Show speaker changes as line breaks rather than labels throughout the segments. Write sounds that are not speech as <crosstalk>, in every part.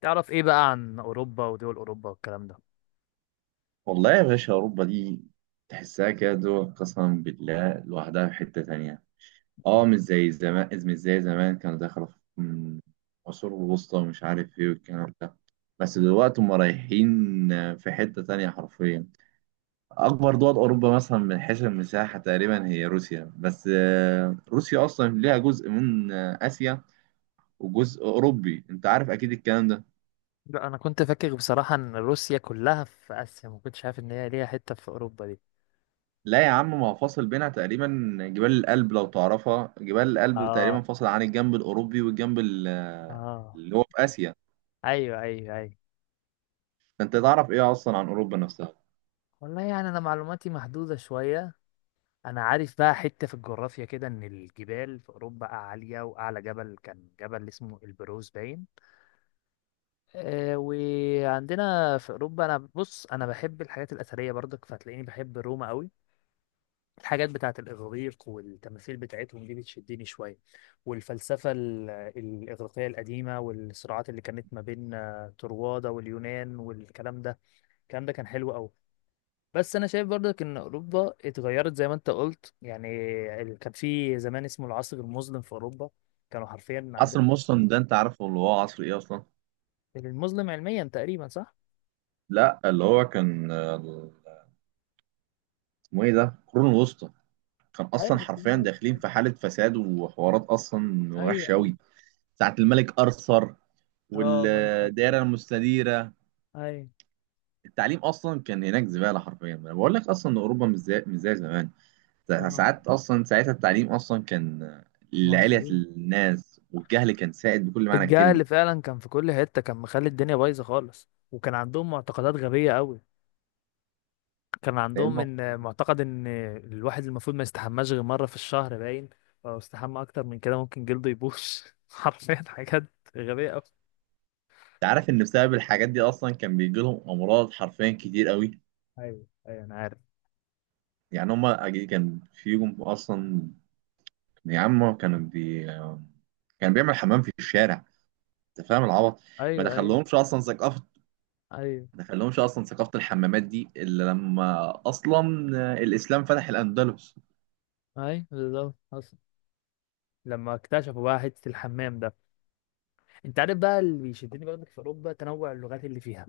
تعرف ايه بقى عن اوروبا ودول اوروبا والكلام ده؟
والله يا باشا، أوروبا دي تحسها كده قسما بالله لوحدها في حتة تانية. اه، مش زي زمان، مش زي زمان كانوا داخلة في عصور الوسطى ومش عارف ايه والكلام ده. بس دلوقتي هم رايحين في حتة تانية حرفيا. أكبر دول أوروبا مثلا من حيث المساحة تقريبا هي روسيا، بس روسيا أصلا ليها جزء من آسيا وجزء أوروبي. أنت عارف أكيد الكلام ده.
لا، انا كنت فاكر بصراحه ان روسيا كلها في اسيا، ما كنتش عارف ان هي ليها حته في اوروبا دي.
لا يا عم، ما هو فاصل بينها تقريبا جبال الألب. لو تعرفها، جبال الألب
اه،
تقريبا فاصل عن الجنب الأوروبي والجنب
اه.
اللي هو في آسيا.
ايوه، ايوه، ايوه.
فأنت تعرف إيه أصلا عن أوروبا نفسها؟
والله يعني انا معلوماتي محدوده شويه. انا عارف بقى حته في الجغرافيا كده ان الجبال في اوروبا عاليه، واعلى جبل كان جبل اسمه البروز باين. وعندنا في اوروبا، انا بص انا بحب الحاجات الاثريه برضك، فهتلاقيني بحب روما قوي. الحاجات بتاعة الإغريق والتماثيل بتاعتهم دي بتشدني شوية، والفلسفة الإغريقية القديمة والصراعات اللي كانت ما بين طروادة واليونان والكلام ده. الكلام ده كان حلو أوي، بس أنا شايف برضك إن أوروبا اتغيرت زي ما أنت قلت يعني. كان في زمان اسمه العصر المظلم في أوروبا، كانوا حرفيا
عصر
عندهم.
مسلم ده أنت عارفه اللي هو عصر إيه أصلا؟
المظلم علميا تقريبا، صح؟
لا، اللي هو كان اسمه إيه ده، القرون الوسطى. كان
ايوه،
أصلا حرفيا داخلين في حالة فساد وحوارات أصلا
ايوه، ايوه،
وحشة
أيوة.
أوي. ساعة الملك أرثر
اه، الملك اكثر.
والدائرة المستديرة،
أي.
التعليم أصلا كان هناك زبالة حرفيا. أنا بقول لك أصلا إن أوروبا مش زي زمان.
اه.
ساعات اصلا ساعتها التعليم اصلا كان لعلية
مظلوم.
الناس، والجهل كان سائد بكل معنى
الجهل اللي
الكلمه.
فعلا كان في كل حتة كان مخلي الدنيا بايظة خالص، وكان عندهم معتقدات غبية قوي. كان
لان
عندهم
انت
ان معتقد ان الواحد المفروض ما يستحماش غير مرة في الشهر باين. لو استحمى اكتر من كده ممكن جلده يبوظ. <laughs> حرفيا حاجات غبية قوي.
عارف ان بسبب الحاجات دي اصلا كان بيجي لهم امراض حرفيا كتير قوي.
ايوه، ايوه، انا عارف.
يعني هما كان فيهم اصلا، يا عم كان بيعمل حمام في الشارع. انت فاهم العبط؟ ما
ايوه، ايوه.
دخلهمش اصلا ثقافه.
ايوه،
ما دخلهمش اصلا ثقافه الحمامات دي الا لما اصلا الاسلام فتح الاندلس.
ايوه، بالظبط حصل. لما اكتشفوا بقى حتة الحمام ده، انت عارف بقى اللي بيشدني برضك في اوروبا تنوع اللغات اللي فيها.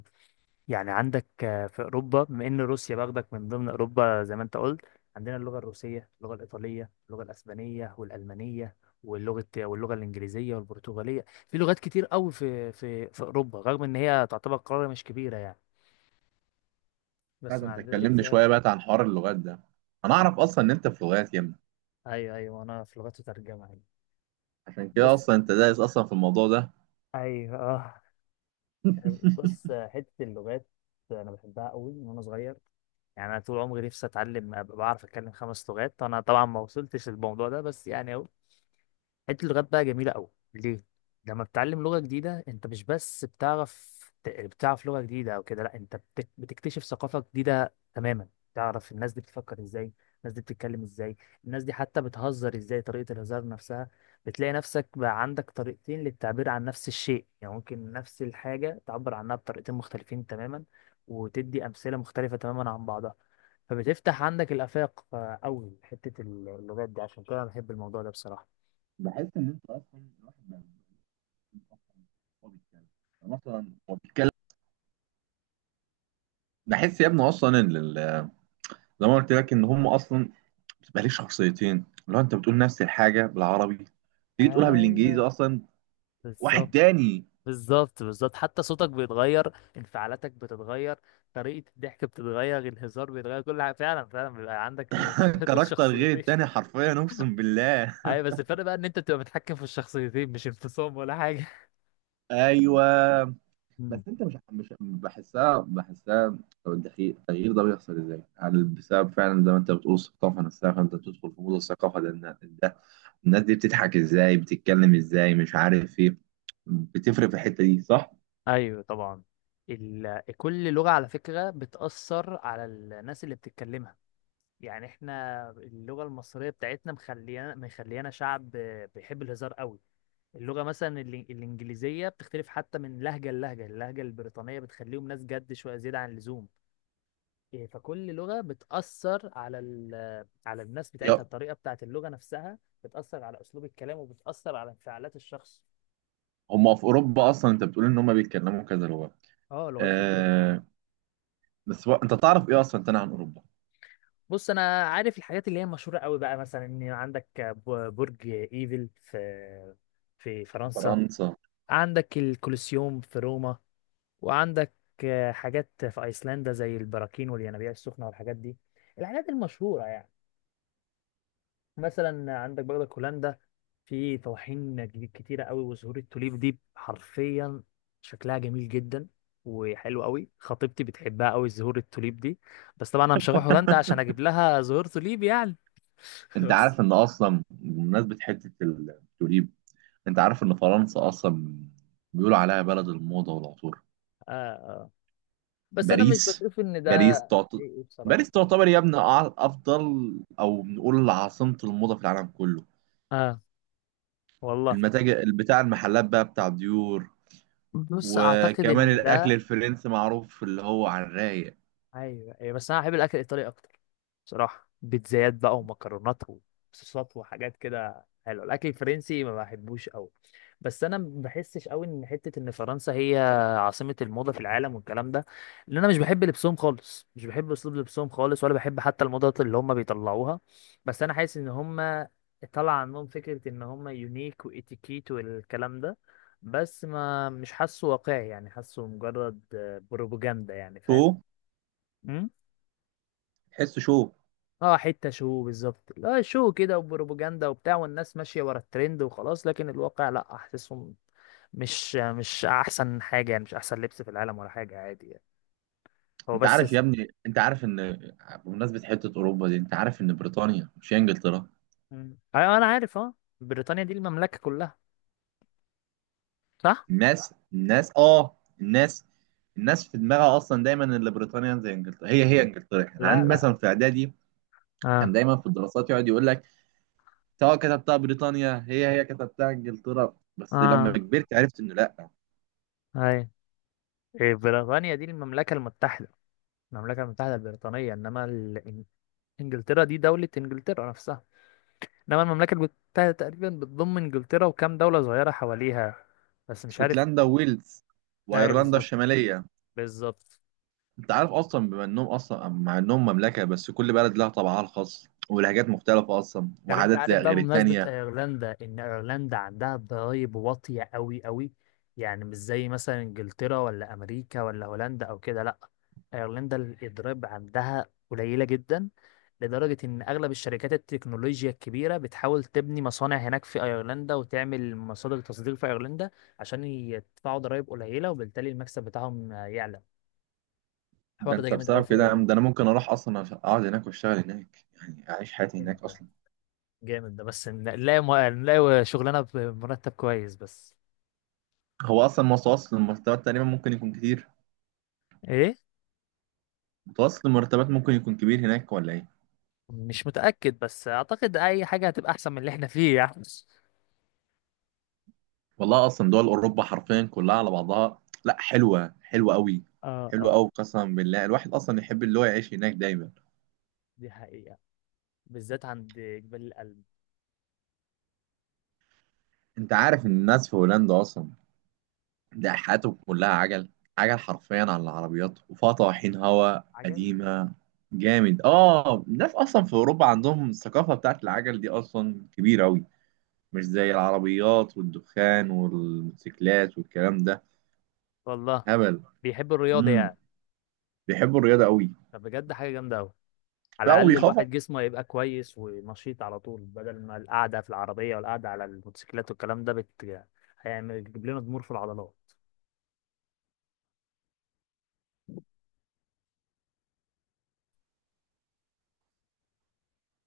يعني عندك، في اوروبا، بما ان روسيا باخدك من ضمن اوروبا زي ما انت قلت، عندنا اللغه الروسيه، اللغه الايطاليه، اللغه الاسبانيه والالمانيه، واللغه الانجليزيه والبرتغاليه. في لغات كتير قوي في اوروبا، رغم ان هي تعتبر قاره مش كبيره يعني،
لا
بس
ده
مع
انت
ذلك
اتكلمني
فيها.
شويه بقى عن حوار اللغات ده. انا اعرف اصلا ان انت في لغات يا ابني.
ايوه، ايوه، انا في لغات وترجمه يعني.
عشان
بص.
كده اصلا انت دايس اصلا في الموضوع ده.
ايوه. آه. بص، حته اللغات انا بحبها قوي من وانا صغير. يعني انا طول عمري نفسي اتعلم، ابقى بعرف اتكلم 5 لغات. انا طبعا ما وصلتش للموضوع ده بس يعني. حته اللغات بقى جميله قوي ليه؟ لما بتتعلم لغه جديده، انت مش بس بتعرف، بتعرف لغه جديده او كده، لا، انت بتكتشف ثقافه جديده تماما. تعرف الناس دي بتفكر ازاي، الناس دي بتتكلم ازاي، الناس دي حتى بتهزر ازاي، طريقه الهزار نفسها. بتلاقي نفسك بقى عندك طريقتين للتعبير عن نفس الشيء، يعني ممكن نفس الحاجه تعبر عنها بطريقتين مختلفين تماما، وتدي امثله مختلفه تماما عن بعضها. فبتفتح عندك الآفاق أوي حتة اللغات دي، عشان كده أنا بحب الموضوع ده بصراحة.
بحس ان انت اصلا الواحد بقى بيكون أصلاً هو بيتكلم، أنا اصلا هو بيتكلم. بحس يا ابني اصلا ان زي ما قلت لك ان هم اصلا بتبقى ليه شخصيتين. لو انت بتقول نفس الحاجه بالعربي تيجي تقولها بالانجليزي
ايوه،
اصلا واحد
بالظبط.
تاني.
بالظبط، بالظبط، حتى صوتك بيتغير، انفعالاتك بتتغير، طريقة الضحك بتتغير، الهزار بيتغير، كل حاجة. فعلا فعلا بيبقى عندك
<laughs>
<laughs>
كاركتر غير
شخصيتين.
التاني حرفيا، اقسم بالله.
ايوه، بس الفرق بقى ان انت بتبقى متحكم في الشخصيتين، مش انفصام ولا حاجة.
<laughs> ايوه.
مم.
بس انت مش بحسها، بحسها. طب التغيير ده بيحصل ازاي؟ هل بسبب فعلا زي ما انت بتقول الثقافه نفسها، فانت تدخل في مود الثقافه ده، ده الناس دي بتضحك ازاي، بتتكلم ازاي، مش عارف ايه. بتفرق في الحته دي صح؟
ايوه، طبعا. كل لغة على فكرة بتأثر على الناس اللي بتتكلمها. يعني احنا اللغة المصرية بتاعتنا مخليانا مخليانا شعب بيحب الهزار قوي. اللغة مثلا الإنجليزية بتختلف حتى من لهجة للهجة، اللهجة البريطانية بتخليهم ناس جد شوية زيادة عن اللزوم. إيه، فكل لغة بتأثر على على الناس بتاعتها،
يا،
الطريقة بتاعت اللغة نفسها بتأثر على أسلوب الكلام، وبتأثر على انفعالات الشخص.
هم في اوروبا اصلا انت بتقول ان هم بيتكلموا كذا لغه.
اه، لغات كتيرة كده.
آه. بس انت تعرف ايه اصلا تاني عن اوروبا؟
بص، أنا عارف الحاجات اللي هي مشهورة قوي بقى، مثلا إن عندك برج إيفل في فرنسا،
فرنسا.
عندك الكولوسيوم في روما، وعندك، حاجات في ايسلندا زي البراكين والينابيع السخنه والحاجات دي، الحاجات المشهوره يعني. مثلا عندك برضك هولندا، في طواحين جديد كتيره قوي، وزهور التوليب دي حرفيا شكلها جميل جدا وحلو قوي. خطيبتي بتحبها قوي زهور التوليب دي، بس طبعا انا مش هروح هولندا عشان اجيب لها زهور توليب يعني. <laughs>
انت
بس.
عارف ان اصلا بمناسبه حته التوليب، انت عارف ان فرنسا اصلا بيقولوا عليها بلد الموضه والعطور.
آه، آه. بس انا مش
باريس،
بشوف ان ده.
باريس تعت...
ايه، إيه، بصراحه.
باريس تعتبر يا ابني افضل، او نقول عاصمة الموضة في العالم كله.
اه. والله.
المتاجر بتاع المحلات بقى بتاع ديور.
بص، اعتقد ان
وكمان الاكل
ده.
الفرنسي معروف اللي هو على الرايق.
ايوه، ايوه، بس انا بحب الاكل الايطالي اكتر بصراحه. بيتزايات بقى ومكرونات وصوصات وحاجات كده حلوه، الاكل الفرنسي ما بحبوش قوي. بس انا ما بحسش قوي ان حته ان فرنسا هي عاصمه الموضه في العالم والكلام ده، لان انا مش بحب لبسهم خالص، مش بحب اسلوب لبسهم خالص، ولا بحب حتى الموضه اللي هم بيطلعوها. بس انا حاسس ان هم طلع عنهم فكره ان هم يونيك واتيكيت والكلام ده، بس ما مش حاسه واقعي يعني، حاسه مجرد بروباجندا يعني،
شو،
فاهم؟
تحس شو.
اه، حتة شو بالظبط، لا، شو كده وبروباجندا وبتاع، والناس ماشية ورا الترند وخلاص، لكن الواقع لا، احسسهم مش احسن حاجة يعني، مش احسن لبس في العالم ولا حاجة، عادي يعني. هو
انت
بس
عارف يا
س-
ابني، انت عارف ان بمناسبة حتة اوروبا دي، انت عارف ان بريطانيا مش هي انجلترا.
مم. ايوه، انا عارف اه. بريطانيا دي المملكة كلها، صح؟
الناس اه، الناس، الناس في دماغها اصلا دايما ان بريطانيا زي انجلترا، هي انجلترا. احنا
لا،
عندي
لا.
مثلا في اعدادي كان
اه،
دايما في الدراسات يقعد يقول لك سواء كتبتها بريطانيا هي كتبتها انجلترا. بس لما
اه.
كبرت عرفت انه لا.
اي. إيه، بريطانيا دي المملكة المتحدة، المملكة المتحدة البريطانية، انما انجلترا دي دولة انجلترا نفسها، انما المملكة المتحدة تقريبا بتضم انجلترا وكام دولة صغيرة حواليها، بس مش عارف.
اسكتلندا وويلز
ايوه،
وايرلندا
بالظبط.
الشماليه.
بالظبط.
انت عارف اصلا بما انهم اصلا مع انهم مملكه، بس كل بلد لها طبعها الخاص ولهجات مختلفه اصلا
طب انت
وعادات
عارف
زي
بقى
غير
بمناسبة
التانيه.
ايرلندا ان ايرلندا عندها ضرايب واطية قوي قوي، يعني مش زي مثلا انجلترا ولا امريكا ولا هولندا او كده، لا، ايرلندا الضرايب عندها قليلة جدا. لدرجة ان اغلب الشركات التكنولوجيا الكبيرة بتحاول تبني مصانع هناك في ايرلندا، وتعمل مصادر تصدير في ايرلندا، عشان يدفعوا ضرايب قليلة، وبالتالي المكسب بتاعهم يعلى.
ده
الحوار ده
انت
جامد قوي
بسبب
في
كده يا عم، ده انا ممكن اروح اصلا اقعد هناك واشتغل هناك، يعني اعيش حياتي هناك
ايرلندا،
اصلا.
جامد ده، بس نلاقي نلاقي شغلانه بمرتب كويس بس.
هو اصلا متوسط المرتبات تقريبا ممكن يكون كتير،
ايه؟
متوسط المرتبات ممكن يكون كبير هناك ولا ايه؟
مش متاكد، بس اعتقد اي حاجه هتبقى احسن من اللي احنا فيه يعني.
والله اصلا دول اوروبا حرفيا كلها على بعضها لا حلوه، حلوه قوي.
اه،
حلوه
اه،
قوي قسما بالله، الواحد اصلا يحب اللي هو يعيش هناك دايما.
دي حقيقه، بالذات عند جبال القلب.
انت عارف ان الناس في هولندا اصلا ده حياتهم كلها عجل. عجل حرفيا على العربيات، وفيها طواحين هوا
عجل.
قديمه جامد. اه، الناس اصلا في اوروبا عندهم الثقافه بتاعت العجل دي اصلا كبيره قوي. مش زي العربيات والدخان والموتوسيكلات والكلام ده
والله.
هبل.
بيحب الرياضه
امم
يعني،
بيحبوا الرياضه قوي.
فبجد حاجه جامده قوي. على
لا
الاقل
ويخافوا
الواحد جسمه يبقى كويس ونشيط على طول، بدل ما القعده في العربيه والقعده على الموتوسيكلات والكلام ده هيعمل يعني، بيجيب لنا ضمور في العضلات.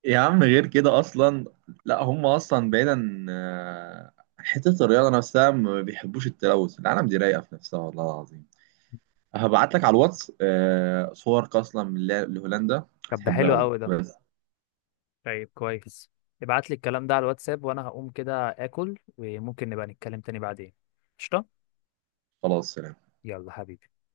يا عم، غير كده اصلا. لا هم اصلا بعيدا حته الرياضه نفسها ما بيحبوش التلوث، العالم دي رايقه في نفسها والله العظيم. هبعت لك على الواتس صورك اصلا من لهولندا.
طب ده
هتحبها
حلو
قوي.
قوي ده.
بس
طيب كويس، ابعت لي الكلام ده على الواتساب، وانا هقوم كده اكل، وممكن نبقى نتكلم تاني بعدين. قشطة.
خلاص.
يلا حبيبي.